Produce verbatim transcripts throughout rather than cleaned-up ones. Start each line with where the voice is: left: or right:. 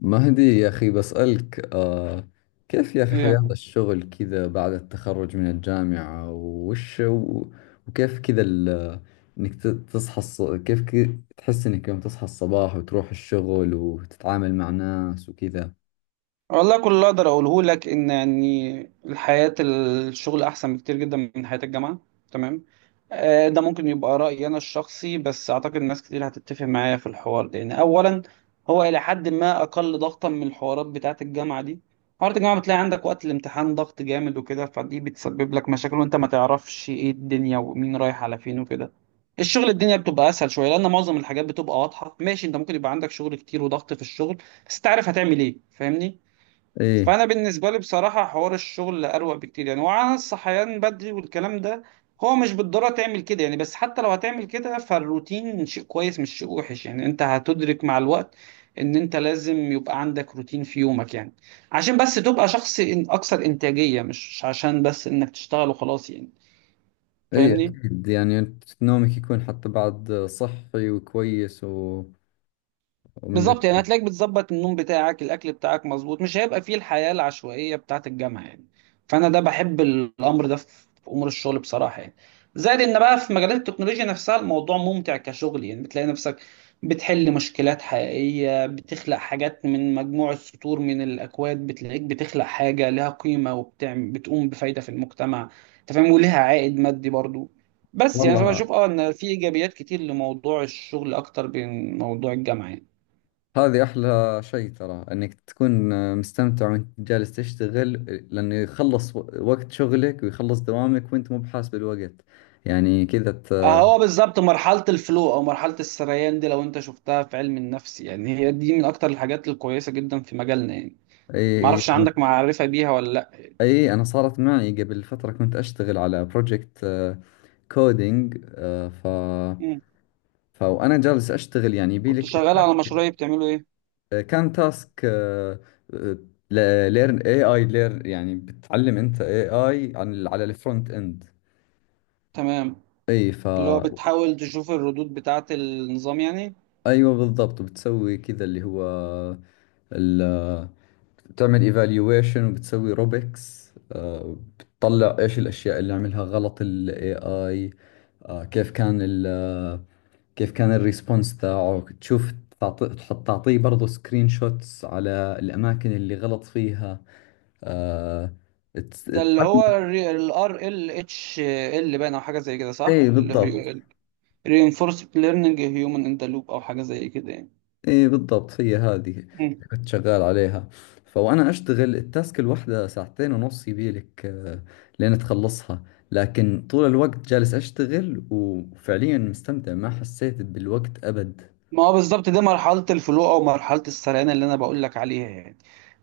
left: مهدي يا أخي بسألك، آه كيف يا أخي،
right: ايه
left: مم.
right: يا
left: حياة
right: محمد.
left: الشغل كذا بعد التخرج من الجامعة، وش و- وكيف كذا ال- إنك ت- تصحى الص... كيف كي... تحس إنك يوم تصحى الصباح وتروح الشغل وتتعامل مع ناس وكذا؟
right: والله كل اللي اقدر اقوله لك ان يعني الحياة الشغل احسن بكتير جدا من حياة الجامعة. تمام. آه، ده ممكن يبقى رأيي انا الشخصي، بس اعتقد ناس كتير هتتفق معايا في الحوار ده. لان اولا هو الى حد ما اقل ضغطا من الحوارات بتاعة الجامعة دي. حوارات الجامعة بتلاقي عندك وقت الامتحان ضغط جامد وكده، فدي بتسبب لك مشاكل وانت ما تعرفش ايه الدنيا ومين رايح على فين وكده. الشغل الدنيا بتبقى اسهل شويه لان معظم الحاجات بتبقى واضحه، ماشي؟ انت ممكن يبقى عندك شغل كتير وضغط في الشغل، بس تعرف هتعمل ايه، فاهمني؟
left: إيه،
right: فانا بالنسبه لي بصراحه حوار الشغل اروق بكتير يعني، وعلى الصحيان بدري والكلام ده هو مش بالضروره تعمل كده يعني، بس حتى لو هتعمل كده فالروتين شيء كويس مش شيء وحش يعني. انت هتدرك مع الوقت ان انت لازم يبقى عندك روتين في يومك يعني، عشان بس تبقى شخص إن- اكثر انتاجيه، مش عشان بس انك تشتغل وخلاص يعني،
left: إيه،
right: فاهمني؟
left: أكيد، يعني نومك يكون حتى بعد صحي وكويس و... ومن
right: بالظبط
left: ذلك.
right: يعني هتلاقيك بتظبط النوم بتاعك، الاكل بتاعك مظبوط، مش هيبقى فيه الحياه العشوائيه بتاعه الجامعه يعني. فانا ده بحب الامر ده في في امور الشغل بصراحه يعني. زائد ان بقى في مجالات التكنولوجيا نفسها الموضوع ممتع كشغل يعني، بتلاقي نفسك بتحل مشكلات حقيقيه، بتخلق حاجات من مجموعه سطور من الاكواد. بتلاقيك بتخلق حاجه لها قيمه وبتعمل بتقوم بفايده في المجتمع، انت فاهم، ولها عائد مادي برضو. بس يعني
left: والله،
right: فبشوف اه ان في ايجابيات كتير لموضوع الشغل اكتر من موضوع الجامعه يعني.
left: هذه أحلى شيء، ترى إنك تكون مستمتع وأنت جالس تشتغل. لأنه يخلص و- وقت شغلك ويخلص دوامك وأنت مو بحاس بالوقت يعني كذا ت...
right: آه، هو بالظبط مرحلة الفلو أو مرحلة السريان دي لو أنت شفتها في علم النفس يعني، هي دي من أكتر الحاجات الكويسة جدا في مجالنا يعني.
left: أي... أي،
right: معرفش عندك معرفة بيها ولا لأ.
left: أي، أنا صارت معي قبل فترة كنت أشتغل على بروجكت كودينج. ف
right: مم.
left: ف- وأنا جالس أشتغل يعني
right: كنت
left: يبيلك
right: شغال على مشروع بتعمله إيه؟
left: كان تاسك ليرن اي اي، ليرن يعني بتعلم انت اي اي عن على الفرونت اند.
right: تمام.
left: اي. ف
right: اللي هو بتحاول تشوف الردود بتاعة النظام يعني.
left: ايوه بالضبط، بتسوي كذا اللي هو ال بتعمل ايفالويشن وبتسوي روبكس، بتطلع ايش الاشياء اللي عملها غلط الاي اي. كيف كان ال كيف كان الريسبونس تاعه، تشوف، تعطي تحط تعطيه برضه سكرين شوتس على الاماكن اللي غلط فيها. آه، تس-
right: ده اللي هو ال آر إل إتش إل باين أو حاجة زي كده
left: اي
right: صح؟ اللي هو
left: بالضبط.
right: Reinforced Learning Human in the Loop أو حاجة زي كده يعني.
left: ايه بالضبط، هي هذه اللي كنت شغال عليها، فوانا اشتغل التاسك الواحدة ساعتين ونص يبيلك، آه، لين تخلصها. لكن طول الوقت جالس اشتغل وفعليا مستمتع، ما حسيت بالوقت ابد.
right: ما هو بالظبط دي مرحلة الفلو أو مرحلة السريان اللي أنا بقول لك عليها يعني.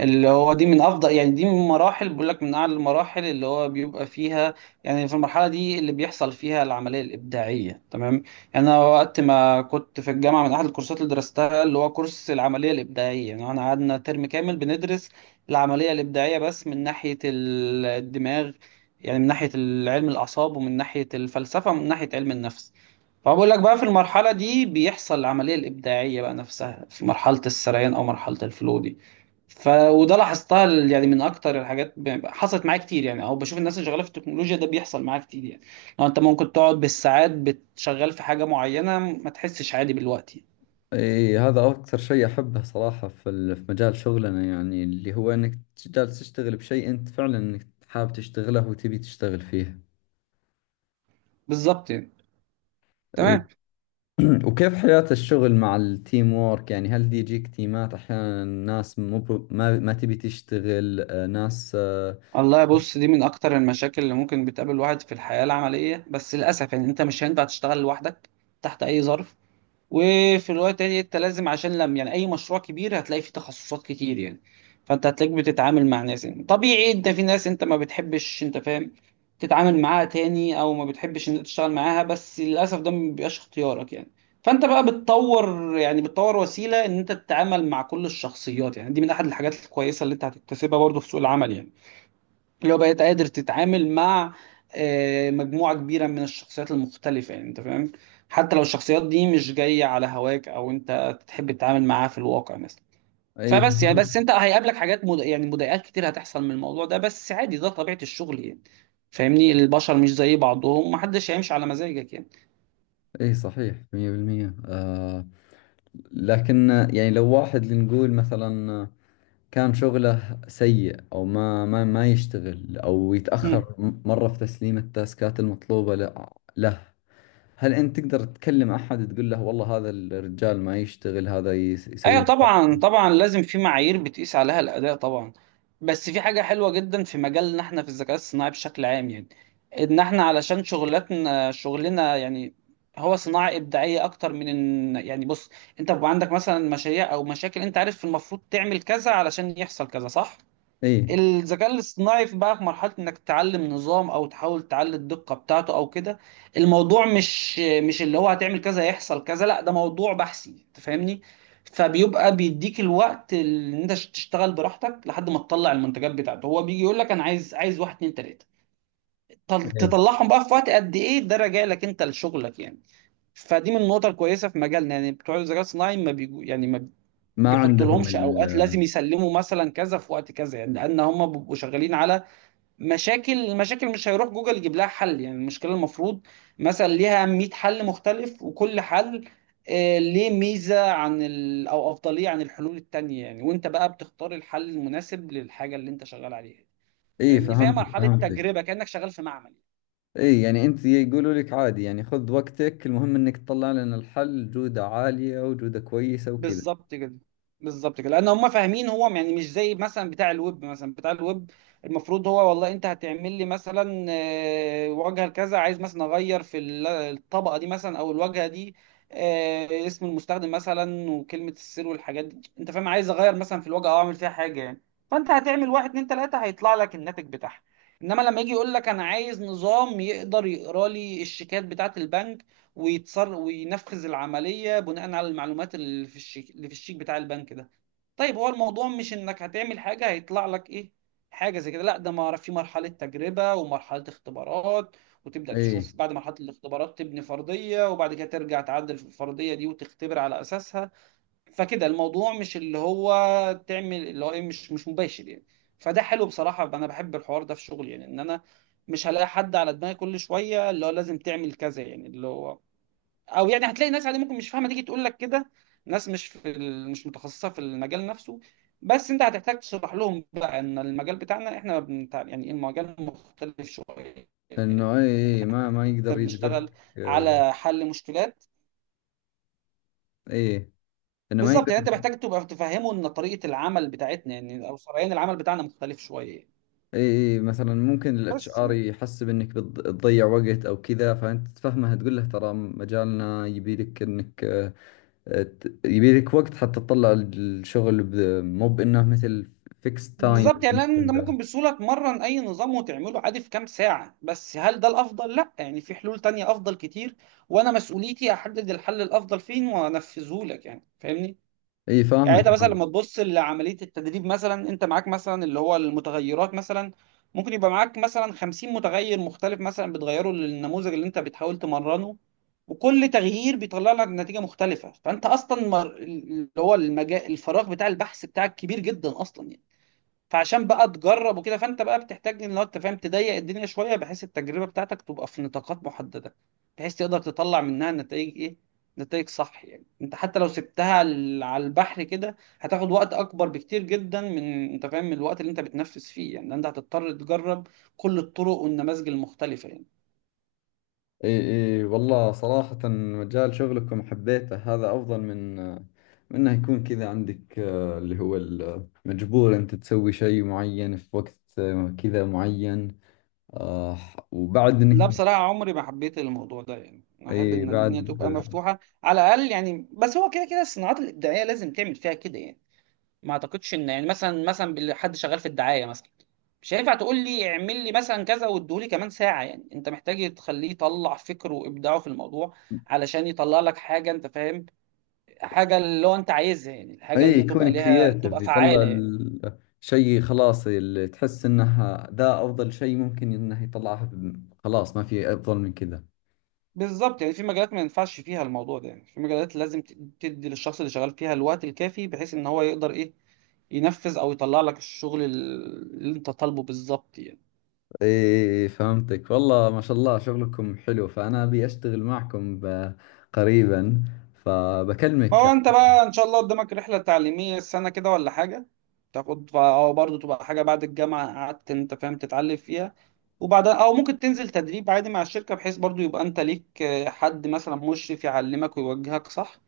right: اللي هو دي من أفضل يعني، دي من مراحل بقول لك من أعلى المراحل اللي هو بيبقى فيها يعني، في المرحلة دي اللي بيحصل فيها العملية الإبداعية. تمام. يعني أنا وقت ما كنت في الجامعة من أحد الكورسات اللي درستها اللي هو كورس العملية الإبداعية، يعني أنا قعدنا ترم كامل بندرس العملية الإبداعية بس من ناحية ال- الدماغ، يعني من ناحية علم الأعصاب ومن ناحية الفلسفة ومن ناحية علم النفس. فبقول لك بقى في المرحلة دي بيحصل العملية الإبداعية بقى نفسها في مرحلة السريان أو مرحلة الفلو دي. ف وده لاحظتها ال- يعني من أكتر الحاجات ب- حصلت معايا كتير يعني، أو بشوف الناس اللي شغالة في التكنولوجيا ده بيحصل معايا كتير يعني. لو أنت ممكن تقعد بالساعات بتشغل في حاجة معينة ما تحسش عادي بالوقت يعني.
left: ايه، هذا اكثر شيء احبه صراحة في ال- في مجال شغلنا يعني اللي هو انك جالس تشتغل بشيء انت فعلا انك حابب تشتغله وتبي تشتغل فيه.
right: بالظبط يعني.
left: إيه،
right: تمام.
left: وكيف حياة الشغل مع التيم وورك؟ يعني هل دي يجيك تيمات أحيانا ناس مو ب- ما ما تبي تشتغل، آه، ناس. آه،
right: والله بص، دي من أكتر المشاكل اللي ممكن بتقابل الواحد في الحياة العملية، بس للأسف يعني أنت مش هينفع تشتغل لوحدك تحت أي ظرف. وفي الوقت التاني انت لازم عشان لم يعني اي مشروع كبير هتلاقي فيه تخصصات كتير يعني. فانت هتلاقيك بتتعامل مع ناس يعني، طبيعي انت في ناس انت ما بتحبش، انت فاهم، تتعامل معاها تاني او ما بتحبش ان انت تشتغل معاها، بس للاسف ده ما بيبقاش اختيارك يعني. فانت بقى بتطور يعني بتطور وسيلة ان انت تتعامل مع كل الشخصيات يعني. دي من احد الحاجات الكويسة اللي انت هتكتسبها برضه في سوق العمل يعني، اللي هو بقيت قادر تتعامل مع آه، مجموعة كبيرة من الشخصيات المختلفة يعني، انت فاهم، حتى لو الشخصيات دي مش جاية على هواك او انت تحب تتعامل معاها في الواقع مثلا.
left: أي،
right: فبس يعني بس انت هيقابلك حاجات مد... يعني مضايقات كتير هتحصل من الموضوع ده، بس عادي ده طبيعة الشغل يعني، فاهمني؟ البشر مش زي بعضهم، محدش هيمشي على مزاجك يعني.
left: أي، صحيح مية بالمية. آه لكن، آه، يعني لو واحد لنقول مثلا، آه، كان شغله سيء أو ما ما ما يشتغل أو
right: مم.
left: يتأخر م- مرة في تسليم التاسكات المطلوبة ل- له. هل أنت تقدر تكلم أحد تقول له والله هذا الرجال ما يشتغل، هذا يس-
right: ايوه
left: يسوي؟
right: طبعا، طبعا لازم في معايير بتقيس عليها الاداء طبعا. بس في حاجه حلوه جدا في مجالنا احنا في الذكاء الصناعي بشكل عام يعني، ان احنا علشان شغلتنا شغلنا يعني هو صناعه ابداعيه اكتر من ان يعني. بص، انت بيبقى عندك مثلا مشاريع او مشاكل انت عارف المفروض تعمل كذا علشان يحصل كذا، صح؟
left: اي،
right: الذكاء الاصطناعي في بقى في مرحلة انك تعلم نظام او تحاول تعلي الدقة بتاعته او كده. الموضوع مش مش اللي هو هتعمل كذا يحصل كذا، لا ده موضوع بحثي، انت فاهمني؟ فبيبقى بيديك الوقت اللي انت تشتغل براحتك لحد ما تطلع المنتجات بتاعته. هو بيجي يقول لك انا عايز عايز واحد اتنين تلاتة، تل-
left: اي،
right: تطلعهم بقى في وقت قد ايه ده راجع لك انت لشغلك يعني. فدي من النقط الكويسة في مجالنا يعني، بتوع الذكاء الصناعي ما بيجو يعني ما
left: ما
right: بيحطوا
left: عندهم.
right: لهمش اوقات لازم يسلموا مثلا كذا في وقت كذا يعني، لان هم بيبقوا شغالين على مشاكل. المشاكل مش هيروح جوجل يجيب لها حل يعني، المشكله المفروض مثلا ليها مية حل مختلف، وكل حل آه، ليه ميزه عن ال... او افضليه عن الحلول التانيه يعني، وانت بقى بتختار الحل المناسب للحاجه اللي انت شغال عليها،
left: اي
right: فاهمني؟ فهي
left: فهمتك،
right: مرحله
left: فهمتك.
right: تجربه كانك شغال في معمل.
left: اي، يعني انت يقولوا لك عادي، يعني خذ وقتك، المهم انك تطلع لنا الحل جودة عالية وجودة كويسة وكذا.
right: بالظبط كده. بالظبط كده، لان هم فاهمين هو يعني مش زي مثلا بتاع الويب. مثلا بتاع الويب المفروض هو والله انت هتعمل لي مثلا آه، واجهه كذا، عايز مثلا اغير في ال- الطبقه دي مثلا او الواجهه دي، آه، اسم المستخدم مثلا وكلمه السر والحاجات دي، انت فاهم، عايز اغير مثلا في الواجهه او اعمل فيها حاجه يعني. فانت هتعمل واحد اتنين تلاته هيطلع لك الناتج بتاعها. انما لما يجي يقول لك انا عايز نظام يقدر يقرا لي الشيكات بتاعه البنك ويتصر وينفذ العملية بناء على المعلومات اللي في الشيك اللي في الشيك بتاع البنك ده، طيب هو الموضوع مش انك هتعمل حاجة هيطلع لك ايه حاجة زي كده، لا ده ما في مرحلة تجربة ومرحلة اختبارات، وتبدأ
left: اي
right: تشوف بعد مرحلة الاختبارات تبني فرضية، وبعد كده ترجع تعدل في الفرضية دي وتختبر على أساسها. فكده الموضوع مش اللي هو تعمل اللي هو ايه، مش مش مباشر يعني. فده حلو بصراحة، انا بحب الحوار ده في شغلي، يعني ان انا مش هلاقي حد على دماغي كل شوية اللي هو لازم تعمل كذا يعني. اللي هو او يعني هتلاقي ناس عادي ممكن مش فاهمه تيجي تقول لك كده، ناس مش في ال... مش متخصصه في المجال نفسه، بس انت هتحتاج تشرح لهم بقى ان المجال بتاعنا احنا بنت... يعني إيه المجال مختلف شويه.
left: انه اي، اي ما ما
right: احنا
left: يقدر يجبرك.
right: بنشتغل
left: آه،
right: على حل مشكلات.
left: اي انه ما
right: بالظبط
left: يقدر.
right: يعني، انت محتاج تبقى تفهمه ان طريقه العمل بتاعتنا يعني او سريان العمل بتاعنا مختلف شويه يعني.
left: اي، اي مثلا ممكن الاتش
right: بس
left: ار
right: يعني
left: يحسب انك بتض- بتضيع وقت او كذا، فانت تفهمها تقول له ترى مجالنا يبي لك انك، آه، آه، ت- يبي لك وقت حتى تطلع الشغل، ب- مو بانه مثل فيكس
right: بالظبط
left: تايم.
right: يعني لان انت ممكن بسهوله تمرن اي نظام وتعمله عادي في كام ساعه، بس هل ده الافضل؟ لا يعني في حلول تانية افضل كتير، وانا مسؤوليتي احدد الحل الافضل فين وانفذه لك يعني، فاهمني؟
left: اي
right: يعني
left: فاهمك.
right: انت مثلا لما تبص لعمليه التدريب مثلا انت معاك مثلا اللي هو المتغيرات مثلا، ممكن يبقى معاك مثلا خمسين متغير مختلف مثلا بتغيره للنموذج اللي انت بتحاول تمرنه، وكل تغيير بيطلع لك نتيجة مختلفة، فأنت أصلا مر... اللي هو المجال الفراغ بتاع البحث بتاعك كبير جدا أصلا يعني. فعشان بقى تجرب وكده فانت بقى بتحتاج ان لو انت فاهم تضيق الدنيا شويه بحيث التجربه بتاعتك تبقى في نطاقات محدده، بحيث تقدر تطلع منها نتائج ايه، نتائج صح يعني. انت حتى لو سبتها على على البحر كده هتاخد وقت اكبر بكتير جدا من، انت فاهم، من الوقت اللي انت بتنفذ فيه يعني. انت هتضطر تجرب كل الطرق والنماذج المختلفه يعني.
left: اي، اي والله صراحة مجال شغلكم حبيته، هذا افضل من من انه يكون كذا عندك، آه، اللي هو ال- مجبور انت تسوي شيء معين في وقت آه، كذا معين، آه، وبعد
right: لا
left: انك،
right: بصراحه عمري ما حبيت الموضوع ده يعني، انا احب
left: اي
right: ان الدنيا
left: بعد،
right: تبقى مفتوحه على الاقل يعني، بس هو كده كده الصناعات الابداعيه لازم تعمل فيها كده يعني. ما اعتقدش ان يعني مثلا مثلا بال- حد شغال في الدعايه مثلا مش هينفع تقول لي اعمل لي مثلا كذا واديهولي كمان ساعه يعني، انت محتاج تخليه يطلع فكره وابداعه في الموضوع علشان يطلع لك حاجه، انت فاهم، حاجه اللي هو انت عايزها يعني، الحاجه
left: اي
right: اللي تبقى
left: يكون
right: ليها
left: كرييتيف،
right: تبقى
left: يطلع
right: فعاله يعني.
left: الشيء خلاص اللي تحس انه ذا افضل شيء ممكن انه يطلعه، خلاص ما في افضل من كذا.
right: بالظبط يعني في مجالات ما ينفعش فيها الموضوع ده يعني، في مجالات لازم ت- تدي للشخص اللي شغال فيها الوقت الكافي بحيث ان هو يقدر ايه ينفذ او يطلع لك الشغل اللي انت طالبه بالظبط يعني.
left: ايه فهمتك، والله ما شاء الله شغلكم حلو، فانا ابي اشتغل معكم ب- قريبا. فبكلمك. ايه،
right: هو انت بقى ان شاء الله قدامك رحله تعليميه السنه كده ولا حاجه تاخد ف- او برضه تبقى حاجه بعد الجامعه قعدت، انت فاهم، تتعلم فيها، وبعدها او ممكن تنزل تدريب عادي مع الشركه بحيث برضه يبقى انت ليك آه، حد مثلا مشرف يعلمك ويوجهك، صح؟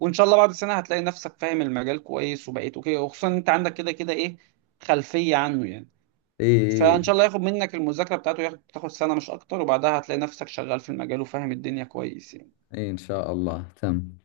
right: وان شاء الله بعد سنه هتلاقي نفسك فاهم المجال كويس وبقيت اوكي، وخصوصا انت عندك كده كده ايه خلفيه عنه يعني.
left: ايه،
right: فان شاء الله ياخد منك المذاكره بتاعته ياخد تاخد سنه مش اكتر، وبعدها هتلاقي نفسك شغال في المجال وفاهم الدنيا كويس يعني
left: إيه، ان شاء الله تم.